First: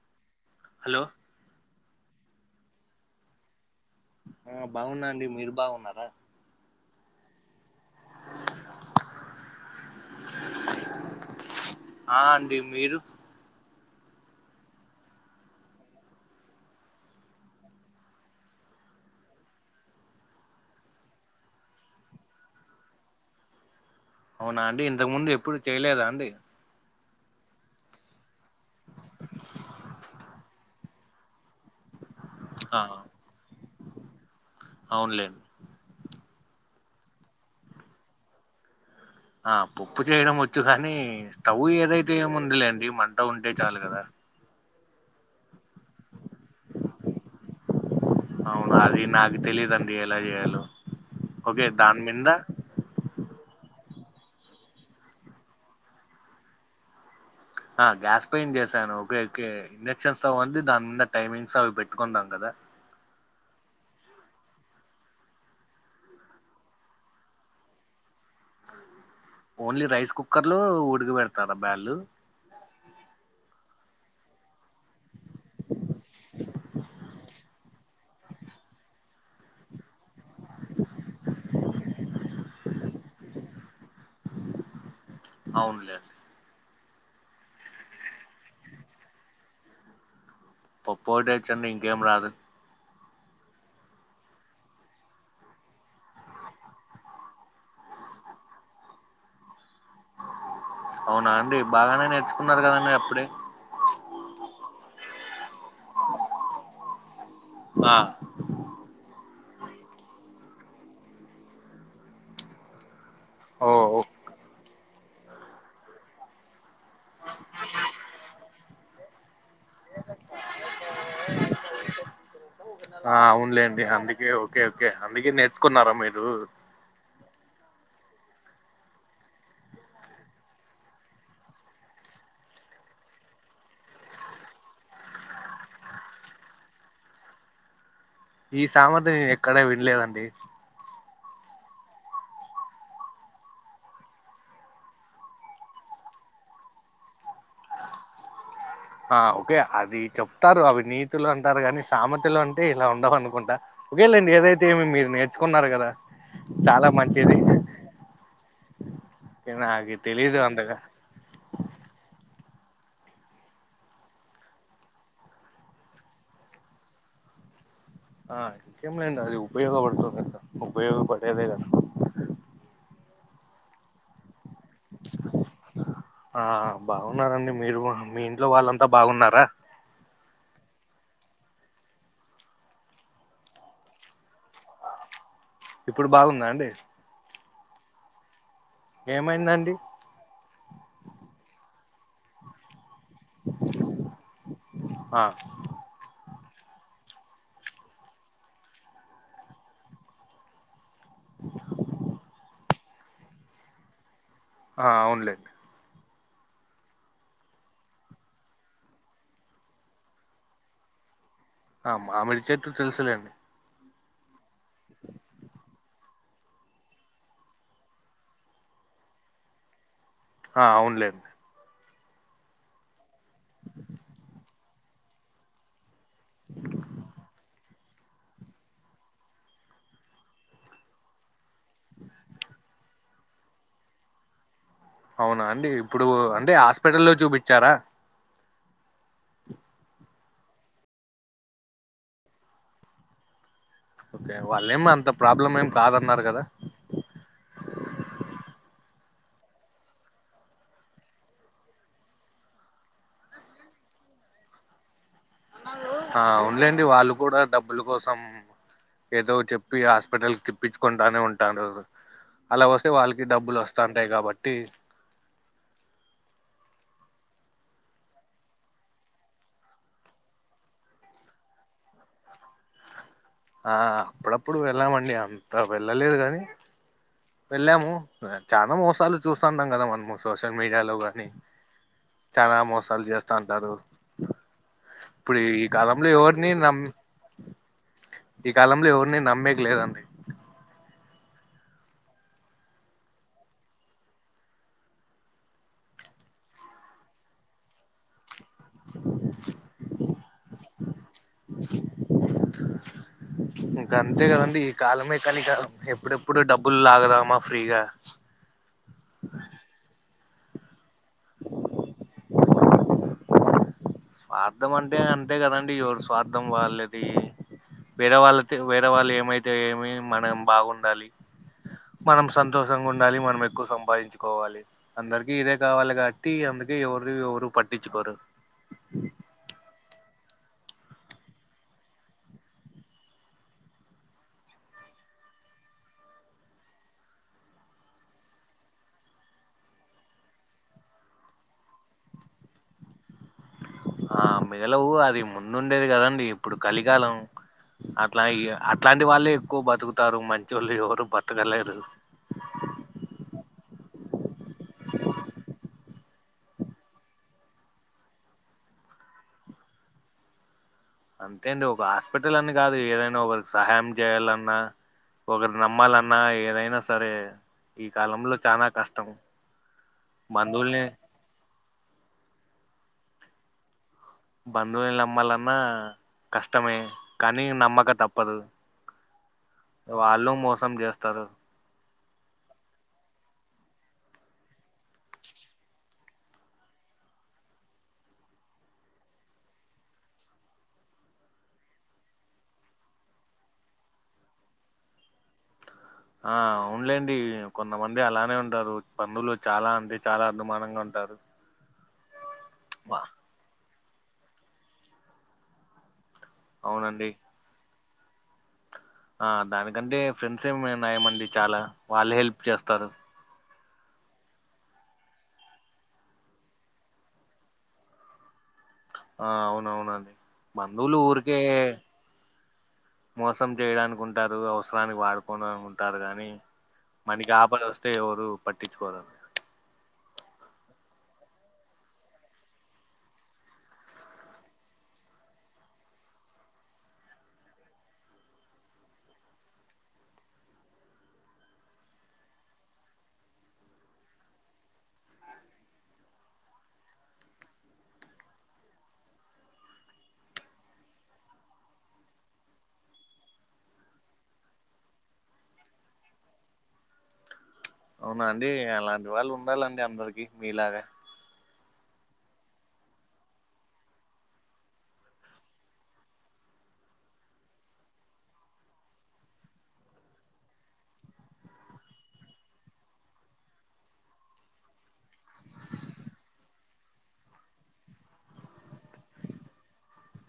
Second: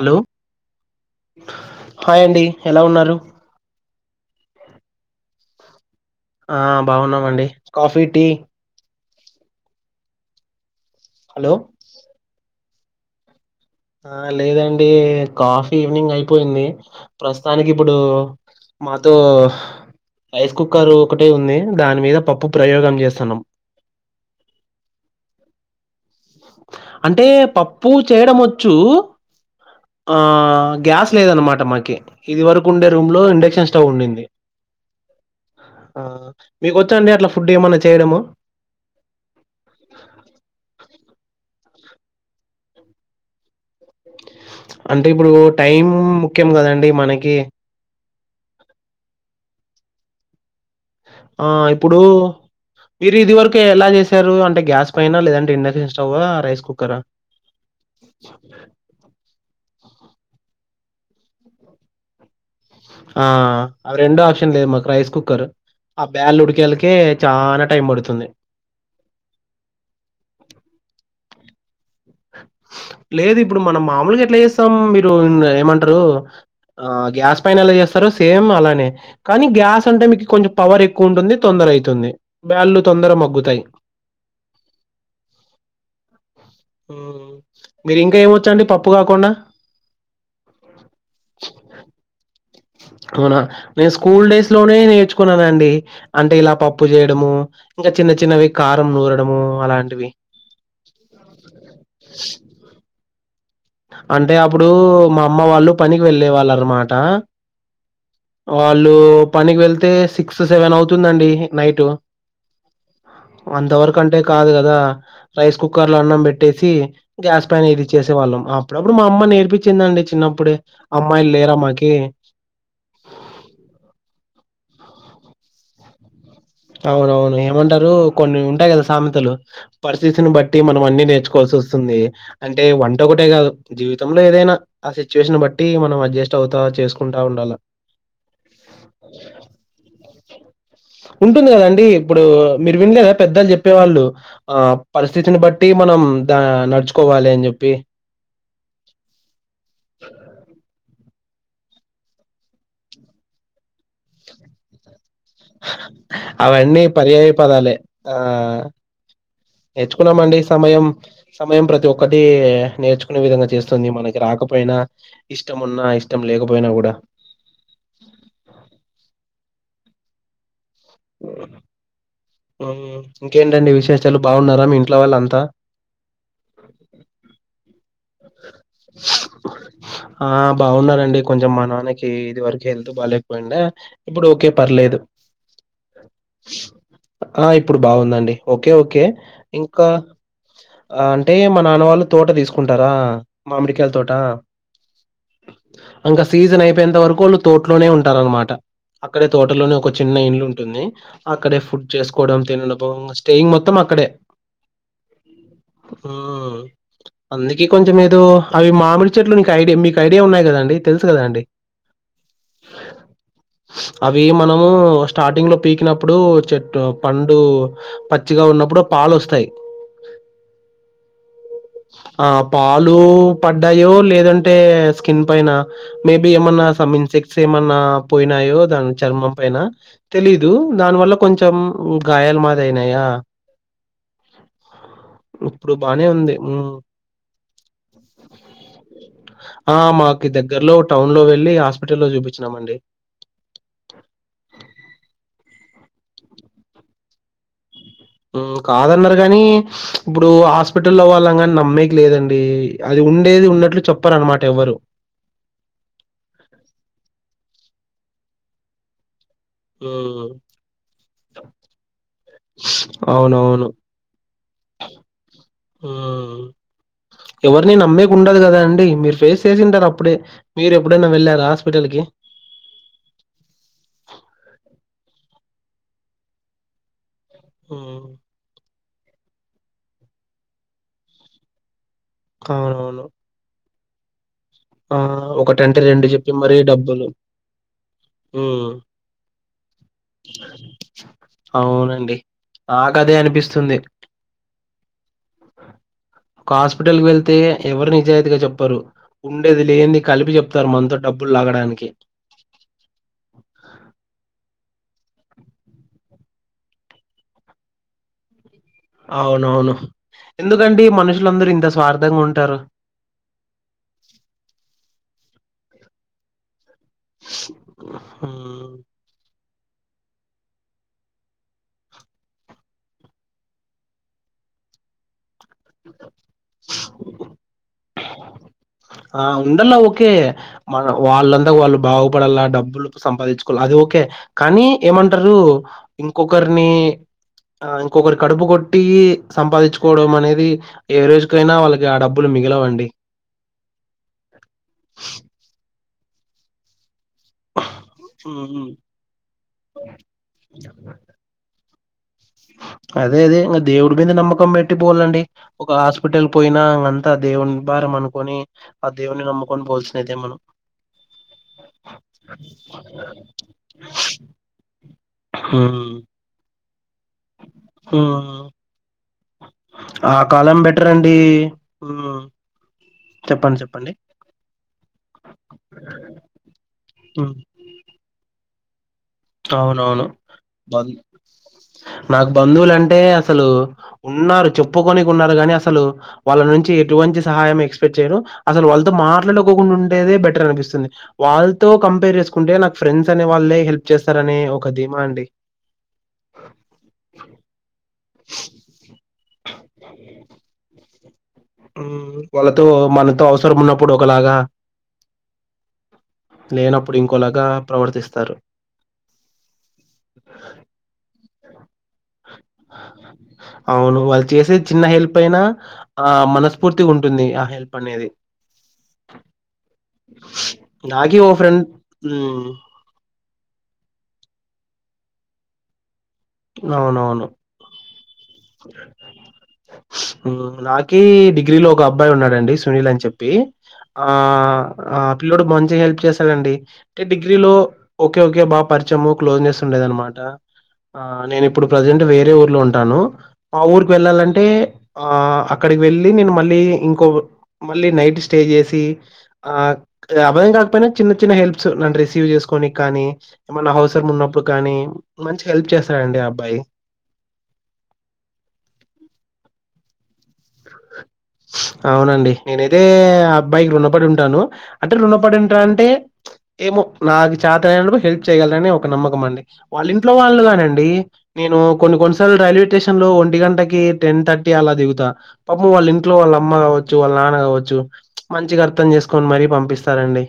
Hello hello hi అండి ఎలా ఉన్నారు ఆ బాగున్నాండి మీరు బాగున్నారా ఆ బాగున్నామండి కాఫీ టీ హలో ఆ అండి మీరు ఆ లేదండి కాఫీ ఈవినింగ్ అయిపోయింది ప్రస్తుతానికి ఇప్పుడు మాతో రైస్ కుక్కర్ ఒకటే ఉంది దాని మీద పప్పు ప్రయోగం చేస్తున్నాం అవునా అండి ఇంతకు ముందు ఎప్పుడు చేయలేదా అండి అంటే పప్పు చేయడం వచ్చు ఆ గ్యాస్ లేదనమాట మాకి ఇది వరకు ఆ ఉండే రూమ్ లో ఇండక్షన్ స్టవ్ ఉండింది అవునులేండి ఆ మీకు వచ్చాండి అట్లా ఫుడ్ ఏమన్నా చేయడము ఆ పప్పు చేయడం వచ్చు కాని స్టవ్ ఏదైతే ఏము ఉందిలేండి మంట ఉంటే చాలు కదా అంటే ఇప్పుడు టైం ముఖ్యం కదండి మనకి అవునా అది నాకు తెలీదండి ఎలా చేయాలో ఆ ఓకే ఇప్పుడు దాని మీద మీరు ఇది వరకు ఎలా చేశారు అంటే గ్యాస్ పైన లేదంటే ఇండక్షన్ స్టవా రైస్ కుక్కర్ ఆ ఆ గ్యాస్ పైన చేసాను [unintelligible] ఇండక్షన్స్ అంటే దాని మీద టైమింగ్స్ అవి పెట్టుకుందాం కదా ఆ రెండో ఆప్షన్ లేదు మాకు రైస్ కుక్కర్ ఆ బ్యాల్ ఉడికేలకే చాలా టైం పడుతుంది ఓన్లీ రైస్ కుక్కర్ లో ఉడికపెడతారా బ్యాళ్ళు లేదు ఇప్పుడు మనం మామూలుగా ఎట్లా చేస్త అమ్ మీరు ఏమంటారు ఆ గ్యాస్ పైన ఎలా చేస్తారు సేమ్ అలానే కానీ గ్యాస్ అంటే మీకు కొంచెం పవర్ ఎక్కువ ఉంటుంది తొందర అవుతుంది బ్యాల్లు తొందర మగ్గుతాయి అవునులే మీరు ఇంకా ఏం వచ్చండి పప్పు కాకుండా పప్పు ఒకటిేచ్చండి ఇంకేం రాదు అవునా నేను స్కూల్ డేస్ లోనే నేర్చుకున్నానుండి అంటే ఇలా పప్పు చేయడము ఇంకా చిన్న చిన్నవి కారం నూరడము అలాంటివి అవునా అండి బాగానే నేర్చుకున్నారు కదండి అప్పుడే అంటే అప్పుడు మా అమ్మ వాళ్ళు పనికి వెళ్ళే వాళ్ళ అనమాట ఆ వాళ్ళు పనికి వెళ్తే సిక్స్ టు సెవెన్ అవుతుందండి నైట్ ఓ అంత వరకంటే కాదు కదా రైస్ కుక్కర్ లో అన్నం పెట్టేసి గ్యాస్ పైనా ఇది చేసేవాళ్ళం అప్పుడప్పుడు మా అమ్మ నేర్పించిందండి చిన్నప్పుడు అమ్మాయిలు లేరా అమ్మ కి ఆ అవునులేండి అందుకే ఓకే ఓకే అందుకే నేర్చుకున్నారా మీరు అవునవును ఏమంటారు కొన్ని ఉంటాయి కదా సామెతలు పరిస్థితిని బట్టి మనం అన్ని నేర్చుకోవాల్సి వస్తుంది అంటే వంట ఒకటే కాదు జీవితంలో ఏదైనా ఆ సిచ్యువేషన్ బట్టి మనం అడ్జస్ట్ అవుతా చేసుకుంటా ఉండాలా ఈ సామెత నేనెక్కడ వినలేదండి ఉంటుంది కదాండి ఇప్పుడు మీరు వినలేదా పెద్దళ్లు చెప్పేవాళ్ళు ఆ పరిస్థితిని బట్టి మనం దా నడ్చుకోవాలే అన్ జొప్పి ఆ ఓకే అది చొప్తారు అవి నీతులు అంటారు గాని సామతలు అంటే ఇలా ఉండవు అనుకుంటా ఒకేలేండి ఏదైతే ఏమి మీరు నేర్చుకున్నారు గదా చాలా మంచిది ఆ నాకు తెలీదు నేచ్చుకున్నామండి అంతగా సమయం సమయం ప్రతి ఒక్కటీ నేర్చుకునే విధంగా చేస్తుంది మనకి రాకపోయినా ఇష్టం ఉన్నా ఇష్టం లేకపోయినా గూడా ఆ ఇక్కేం లేండి అది ఉపయోగవడుతుంది గదా ఉపయోగపడేదే గదా ఇంకేంటండి విశేచాలు బావున్నారా మీ ఇంట్లో వాళ్ళంతా ఆ బావున్నారండి మీరు గుఅహా మీ ఇంట్లో వాళ్ళంతా బాగున్నారా ఆ బాగున్నారండి కొంచం మా నాన్నకి ఇది వరికి హెళ్తు బాలేక్పోయిండ్యా ఇబ్బుడోకే పర్లేదు ఇప్పుడు బాగుంద్యా అండి ఆ ఇప్పుడు బాగుందండి ఓకే ఓకే ఏమైందండి ఇంకా ఆంటే మా నాన్నవాళ్ళు తోట దీస్కుంటారా మామిడికాయ్ తోట ఆ అంక సీజనైపేయేంత వరకోళ్ళు తోట్లోనే ఉంటారనమాట అక్కడే తోటలోనే ఒక చిన్న ఇండ్లుంటుంది అక్కడే ఫుడ్ చేస్కోడం తినడపో ఇంగ స్టేయింగ్ మొత్తం అక్కడే ఆ అవున్ లేండి ఊ అందుకే కొంచం ఏదో అవి మామిడి చెట్లు నీకు ఐడియా మీకు ఐడియా ఉన్నాయ్ గదండి తెల్సు గదా అండి ఆ మామిడి చెట్లు తెలుసులేండి అవీ మనము స్టాటింగ్ లో పీకినప్పుడు చె ట్టు పండూ పచ్చిగా ఉన్నప్పుడు ఆ పాలొస్తాయ్ హా అవున్ లేండి ఆ పాలు పడ్డాయో లేదంటే స్కిన్ పైన మేబి ఏమన్నా సమ్ ఇన్ సెక్స్ ఏమన్నా పోయ్నాయో దాన్ చర్మం పైన తెలీదు దాన్ వల్ల కొంచెం గాయాల మాదైనాయా అవునా అండి ఇప్పుడు అంటే ఆస్పెటల్లో జూపిచ్చార అహా మా కి దగ్గర్లో టౌన్ లో వెళ్ళి హాస్పిటల్లో జూపిచ్నామండి ఒకే వాళ్ళేమి అంత ప్రాబ్లం ఏమ్ కాదన్నారు కదా ఊ కాదన్నారు గనీ ఇబ్బుడూ హాస్పిటల్లో వాళ్ళన్ నమ్మేక్ లేదండి అది ఉండేది ఉన్నట్లు చొప్పరనమాట ఎవ్వరు ఆ అవున్ లేండి వాళ్ళు కూడా డబ్బులు కోసం ఏదో చెప్ ప్పి హ్మ్. హాస్పిటల్ తిప్పిచ్చుకొంటానే ఉంటాండ్రు అలా వస్తే వాళ్ళకి డబ్బులొస్తాన్ టాయ్ కాబట్టి ఓవ్ ఎవర్ని నమ్మేకుండదు గదా అండి మీర్ ఫేస్ చేసింటారు అప్పుడే మీరేబ్బుడన్న వెళ్యార హాస్పిటల్ కి హా అప్పుడప్పుడు వెళ్ళామండి అంత వెళ్ళలేదు గానీ వెళ్యాము హ్మ్. చాలా మోసాలు చూస్తాంటం గదా మన్ము సోషల్ మీడియాలో గానీ చానా అవునవును. మోసాల్ జేస్తాంటారు ఆ! ఇప్పుడీ ఒకటంటే రెండు కాలంలో జెప్పి ఎవ్వర్ని మరీ నమ్ డబ్బులు. ఈ హ్మ్. కాలంలో ఎవ్వర్ని నమ్మేక్ లేదండి అవునండి ఆ కదే అనిపిస్తుంది. ఒక హాస్పిటల్ కి వెళ్తే ఎవరు నిజాయితీగా జేప్పరు. ఉండేది లేంది కలిపి జేప్తారు మనతో డబ్బులు లాగడానికి ఇంక అంతే కదండి ఈ కాలమే కానీ ఎప్పుడెప్పుడు డబ్బులు లాగదామా ఫ్రీగా అవునవును ఎందుకండి మనుషులందరూ ఇంత స్వార్థంగా ఉంటారు. స్వార్థం అంటే అంతే కదండి ఎవరు స్వార్థం వాళ్ళది వేరే వాళ్ళతే హ్మ్. వేరే వాళ్ళు ఏమైతే ఏమి మనం బాగుండాలి. మనం సంతోషంగా ఉండాలి. మనం ఎక్కువ సంపాదించుకోవాలి అందరికి ఇదే గావాలి గాట్టి అందుకే ఎవరు ఎవరు పట్టించుకోరు. ఆ ఉండాలా ఓకే మన వాళ్ళందా వాళ్ళు బాగుపడాల డబ్బులు సంపాదించుకోవాల్ అది ఓకే కానీ ఏమంటారు ఇంకొకరిని ఆ ఇంకొకరు కడుపు గొట్టి సంపాదించుకోవడం అనేది. ఏ రోజుకైనా వాళ్ళకి ఆ డబ్బులు మిగలవండి. ఆ మిగలవు అది ముందుండేది గదండి ఇప్పుడు కలిగాలం. అట్లా ఇగా అట్లాంటి వాళ్ళే ఎక్కువ బతుకుతారు మంచోళ్ళు ఎవరు బతకలేరు. అదే అదే ఇగా దేవుడు మీద నమ్మకం బెట్టి పోవాలండి. ఒక హాస్పిటల్ పోయినా ఇంగంతా దేవుని భారమనుకొని అ దేవుని నమ్ముకొని పోవాల్సినదైతే మనం అంతేంది ఒక హాస్పిటల్ అని గాదు ఏదైనా ఓగల్ సహాయం జేయాలన్నా ఓగర్ రమ్మాలన్నా ఏదైనా సరే ఈ కాలంలో మ్మ్ చనా కష్టం మందులనే ఈ ఉహ్ చెప్పండ్ చెప్పండి. బదువుల్ని నమ్మాలన్నా కష్టమే హ్మ్. కానీ నమ్మక తప్పదు. అవునవును వాళ్ళు మోసం బన్ చేస్తారు నాకు బంధువులంటే అసలు ఉన్నారు. చెప్పుకోనికున్నారు గాని అసలు వాళ్ళ నుంచి ఎటువంటి సహాయం ఎక్స్పెక్ట్ చేయరు అసలు వాళ్ళతో మాట్లాడుకోకుండా ఉండేదే బెటరనిపిస్తుంది. వాలతో కంపేర్ ఏసుకుంటే నాకు ఫ్రెండ్స్ అనే వాళ్ళే హెల్ప్ చేస్తారనే ఒక ధీమా అండి. ఆ అవునులేండి కొంతమంది అలానే ఉంటారు పన్నులో చాలా అండి చాలా అదమానంగా ఉంటారు. ఉహ్మ్ వాళ్ళతో బా మనతో అవసరం ఉన్నప్పుడు ఒకలాగా నీనప్పుడు అవునండి ఇంకోలాగా ప్రవర్తిస్తారు. ఆ దానికంటే ఫ్రెండ్స్ ఏమన్నాయమండి చాలా వాళ్ళే హెల్ప్ చేస్తారు. అవును వాళ్ళు చేసేద్ చిన్న హెల్ప్ అయినా ఆ మనస్ఫూర్తిగుంటుంది ఆ హెల్ప్ అనేది. ఆ అవునవునండి బంధువులు నాకి ఓ ఊరికే ఫ్రెండ్ మ్మ్ మోసం జేయడానికుంటారు అవసరానికి వాడుకోన్నా ఉంటారు గానీ మనకి ఆపదోస్త్ తే ఎవరు పట్టించుకోరు యహ్ ఊమ్ నాకీ డిగ్రీలో ఒక అబ్బాయి ఉన్నాడండి సునీల్ అని చెప్పి ఆ ఆ పిల్ల్లోడు మంచిగ హెల్ప్ చేసాడండి. టె డిగ్రీలో ఓకే ఓకే బాగా పరిచము క్లోజ్ నెస్ ఉండేదనమాట. ఆ నేనిప్పుడు ప్రజెంట్ వేరే ఊర్లో ఉంటాను. ఆ ఊరికి వెళ్ళాలంటే ఆ అక్కడికి వెళ్ళి నేను మళ్ళీ ఇంకో ఓ మళ్ళీ నైట్ స్టే చేసి ఆ అబయం కాకపోయినా చిన్న చిన్న హెల్ప్స్ నన్ను రిసీవ్ చేసుకోని కానీ ఏమన్నా అవసరం ఉన్నప్పుడు కానీ మంచి హెల్ప్ చేస్తారండి ఆ అబ్బాయి అవునా అండి అలాంటి వాళ్ళు ఉండాలండి అందరికి మీలాగ అవునండి నేనైతే ఆ అబ్బాయికి రుణపడి ఉంటాను అంటే రుణపడి ఉంటాన్ అంటే ఏమో నాకు చాతనైనప్పుడు హెల్ప్ చేయ్యాగాలనాని ఒక నమ్మకం అండి వాళ్ళ ఇంట్లో వాళ్ళు కానండి నేను కొన్ని కొన్నిసార్లు రైల్వే టేషన్ లో ఒంటి గంటకి టెన్ థర్టీ అలా దిగుతా పాపము వాళ్ళ ఇ ఇట్లో వాళ్ళ అమ్మ గావొచ్చు వాళ్ళ నాన్న గావొచ్చు మంచిగ అర్థం చేసుకొని మరీ పంపిస్తారండి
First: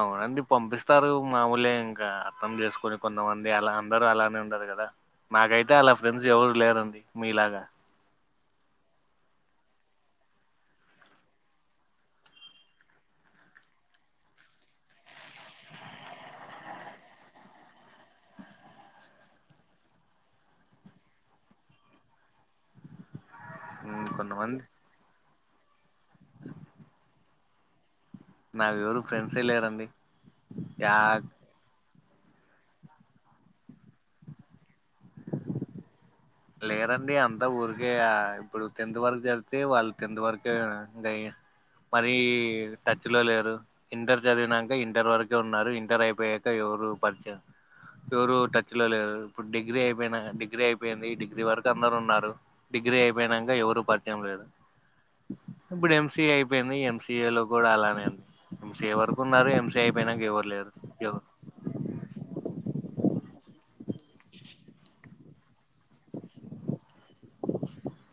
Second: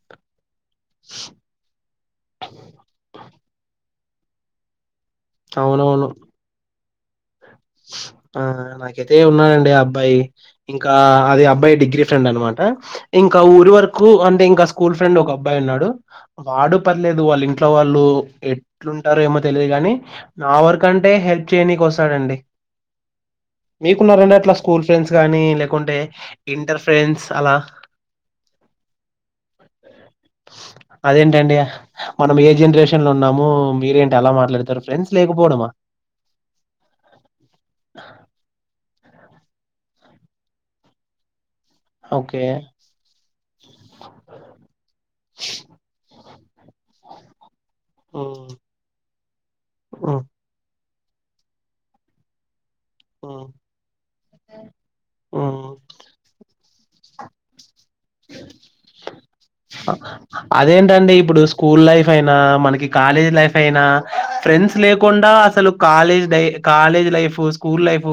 అవునండి పంపిస్తారు మాముూలే ఇంకా అర్థం చేసుకుని కొన్ని కొంతమంది అలా అందరూ అలానే ఉండారు గదా నాకైతే అలా ఫ్రెండ్స్ ఎవరు లేరండి మీలాగా అవునా నాకైతే ఉన్నాడండి ఆ అబ్బాయి ఇంకా అది అబ్బాయి డిగ్రీ ఫ్రెండ్ అనమాట ఇంకా ఊరి వరకు అంటే ఇంకా స్కూల్ ఫ్రెండ్ ఒక అబ్బాయి ఉన్నాడు వాడు ప్పర్లేదు వాళ్ళు ఇంట్లో వాళ్ళు ఎట్లుంటారో ఏమో తెలియదు గాని నా వర్క్ అంటే హెల్ప్ చేయనికి వస్తాడండి ఉమ్, మీకున్నారండి అట్లా కొంతమంది స్కూల్ ఫ్రెండ్స్ గానీ లేకుంటే ఇంటర్ ఫ్రెండ్స్ అలా నాకు ఎవరు ఫ్రెండ్స్ఏ లేరండి యా అదేంటండి మనం ఏ జనరేషన్ లో ఉన్నాము మీరేంటీ ఆలా మాట్లాడతారు ఫ్రెండ్స్ లేకపోవడమా లేరండి అంతా ఊరికే ఆ ఇప్పుడు టెన్త్ వరకు చదివితే వాళ్ళు టెన్త్ వరకే ఇకా మరి ఓకే టచ్ లో లేరు ఇంటర్ చదివినాక ఇంటర్ వరకే ఉన్నారు ఇంటర్ అయిపోయాక ఎవరు పరిచయం ఉ ఎవ్వరు టచ్ లో లేరు ఇప్పుడు డిగ్రీ ఉ అయిపోయిన డిగ్రీ అయిపోయింది డిగ్రీ వరకు అందరూ ఉన్నారు డిగ్రీ ఉ అయిపోయినాక ఎవరు పరిచయం లేదు ఉ ఇప్పుడు ఎంసిఏ అయిపోయింది ఎంసి సిఏ లో కూడా అలానే అండి ఎం సి ఎ వరకు ఉన్నారు ఎం సి ఎ అయిపోయినాక ఎవరు లేరు అదేంటండి ఇప్పుడు స్కూల్ లైఫ్ అయినా మనకి కాలేజ్ లైఫ్ అయినా ఫ్రెండ్స్ లేకుండా అసలు కాలేజ్ లై కాలేజ్ లైఫ్ స్కూల్ లైఫ్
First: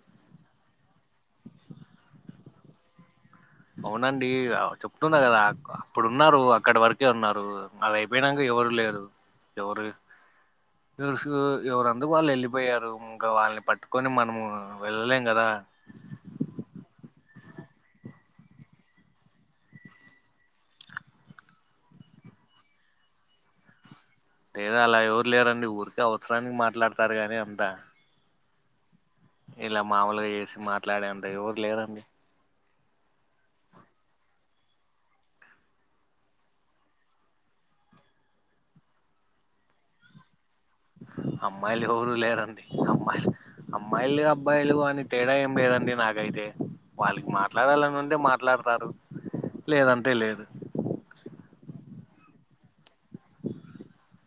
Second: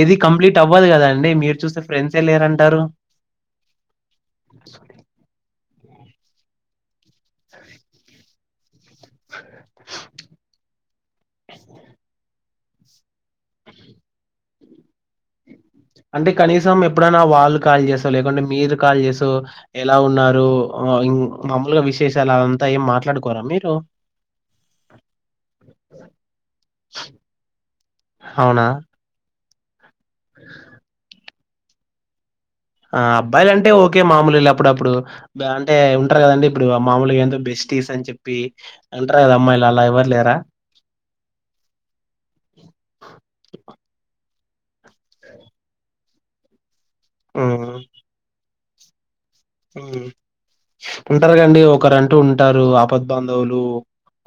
ఏది కంప్లీట్ అవ్వదు కదా అండి మీరు చూస్తే ఫ్రెండ్స్ ఏ లేరంటారు అవునండి చెప్తున్నా కదా ఆప్పుడు ఉన్నారు అక్కడ వరకే ఉన్నారు అది అయిపోయినాక ఎవరు లేరు ఎవరు సు ఎవరందుకు వాళ్ళు వెళ్ళిపోయారు ఇంకా వాళ్ళని పట్టుకొని మనం వెళ్ళలేం కదా అంటే కనీసం ఎప్పుడైనా వాళ్ళు కాల్ చేసో లేకుంటే మీరు కాల్ చేసో ఎలా ఉన్నారు మాముూలుగా విశేషాలు అంతా ఏం మాట్లాడుకోరా మీరు లేదా అలా ఎవరు లేరండి ఊరికే అవసరానికి మాట్లాడతారు గానీ అంతా అవునా ఇలా మాముూలుగా చేసి మాట్లాడేంత ఎవరు లేరండి ఆ అబ్బాయిలు అంటే ఓకే మామూలేలే అప్పుడప్పుడు అంటే ఉంటారు కదండి ఇప్పుడు మామూలుగా ఏంతో బెస్టీస్ అని చెప్పి అంటారు కదా అమ్మాయిలు అలా ఎవరు లేరా అమ్మాయిలు ఎవరూ లేరండి అమ్మాయిలు అమ్మాయిలు అబ్బాయిలు అని తేడా ఏం లేేదండి నాకైతే వాళ్ళకి హ్మ్. మాట్లాడాలని ఉంటే మాట్లాడతారు లేదంటే లేదు ఉంటారు కదండి ఒకరంటూ ఉంటారు ఆపద్ బాంధవులు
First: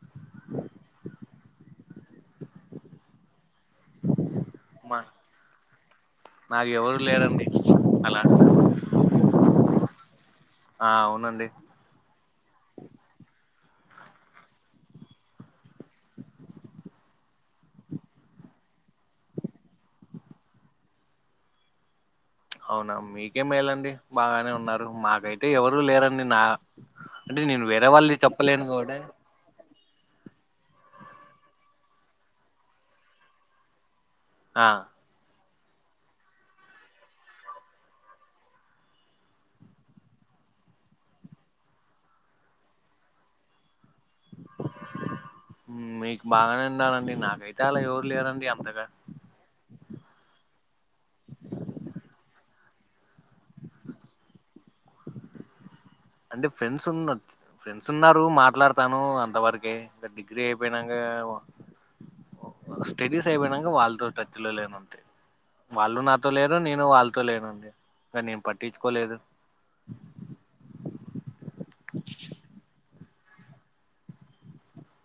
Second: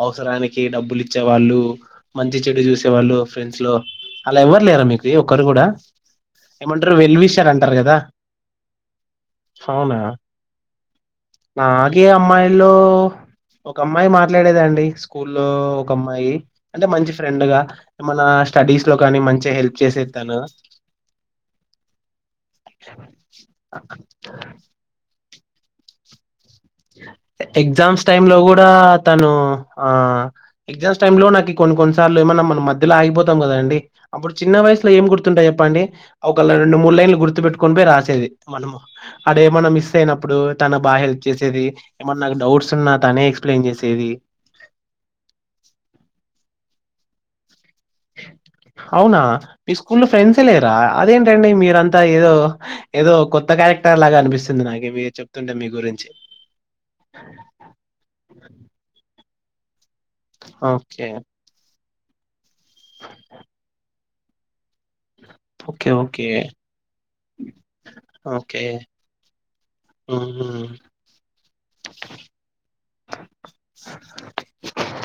అవసరానికి డబ్బులు ఇచ్చేవాళ్ళు మంచి చెడు చూసేవాళ్ళు ఫ్రెండ్స్ లో అలా ఎవ్వరు లేరా మా మీకు ఒక్కరు కూడా నాకు ఏమంటారు ఎవరు లేరండి వెల్విషర్ అంటారు కదా అలా అవునా ఆ అవునండి అలాగే అమ్మాయిల్లో ఒక అమ్మాయి మాట్లాడేదండి స్కూల్లో ఒక అమ్మాయి అంటే మంచి ఫ్రెండ్ గా మన స్టడీస్ లో కాని మంచిగా హెల్ప్ చేసేది తను అవునా మీకే మేలండి బాగానే ఉన్నారు మాకైతే ఎవరు లేరండి నా అంటే నేను వేరే ఎగ్జామ్స్ వాళ్ళది టైమ్ లో చెప్పలేను కూడా తను ఆ ఎగ్జామ్స్ టైమ్ లో నాకు కొన్ని కొన్నిసార్లు ఏమన్నా మనం మధ్యలో ఆగిపోతాం కదా అండి అప్పుడు చిన్న ఆ వయసులో ఏం గుర్తుంటాయి చెప్పండి ఒక రెండు మూడు లైన్లు గుర్తు పెట్టుకని పోయి రాసేది మనము అడ ఏమన్నా మిస్ అయినప్పుడు తన బాగా హెల్ప్ చేసేది ఏమన్నా నాకు డౌట్స్ ఉన్నా తనే ఎక్స్ప్లెయిన్ చేసేది ఉం మీకు బాగానే ఉన్నా రండి నాకైతే అలా ఎవరు లేరండి అంతగా అవునా మీ స్కూల్ లో ఫ్రెండ్సే లేరా అదేంటండి మీరంతా ఏదో ఏదో కొత్త క్యారెక్టర్ లాగా అనిపిస్తుంది నాకు మీరు చెప్తుంటే మీ గురించి అంటే ఫ్రెండ్స్ ఉన్న ఫ్రెండ్స్ ఉన్నారు మాట్లాడతాను అంతవరకే ఇంకా డిగ్రీ అయిపోయినాక ఓకే స్టడీస్ అయిపోయినాక వాళ్ళతో లేను అంతే ఓకే వాళ్ళు ఓకే నాతో లేరు నేను వాళ్ళతో లేను అండి ఇంగ నేను పట్టించుకోలేదు హు హమ్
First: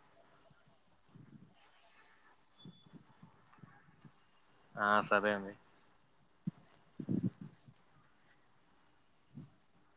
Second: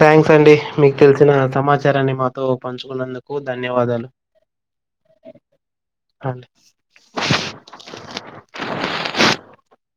థ్యాంక్స్ అండి మీకు తెలిసిన సమాచారాన్ని మాతో పంచుకున్నందుకు ధన్యవాదాలు ఆ సరే అండి అండి హ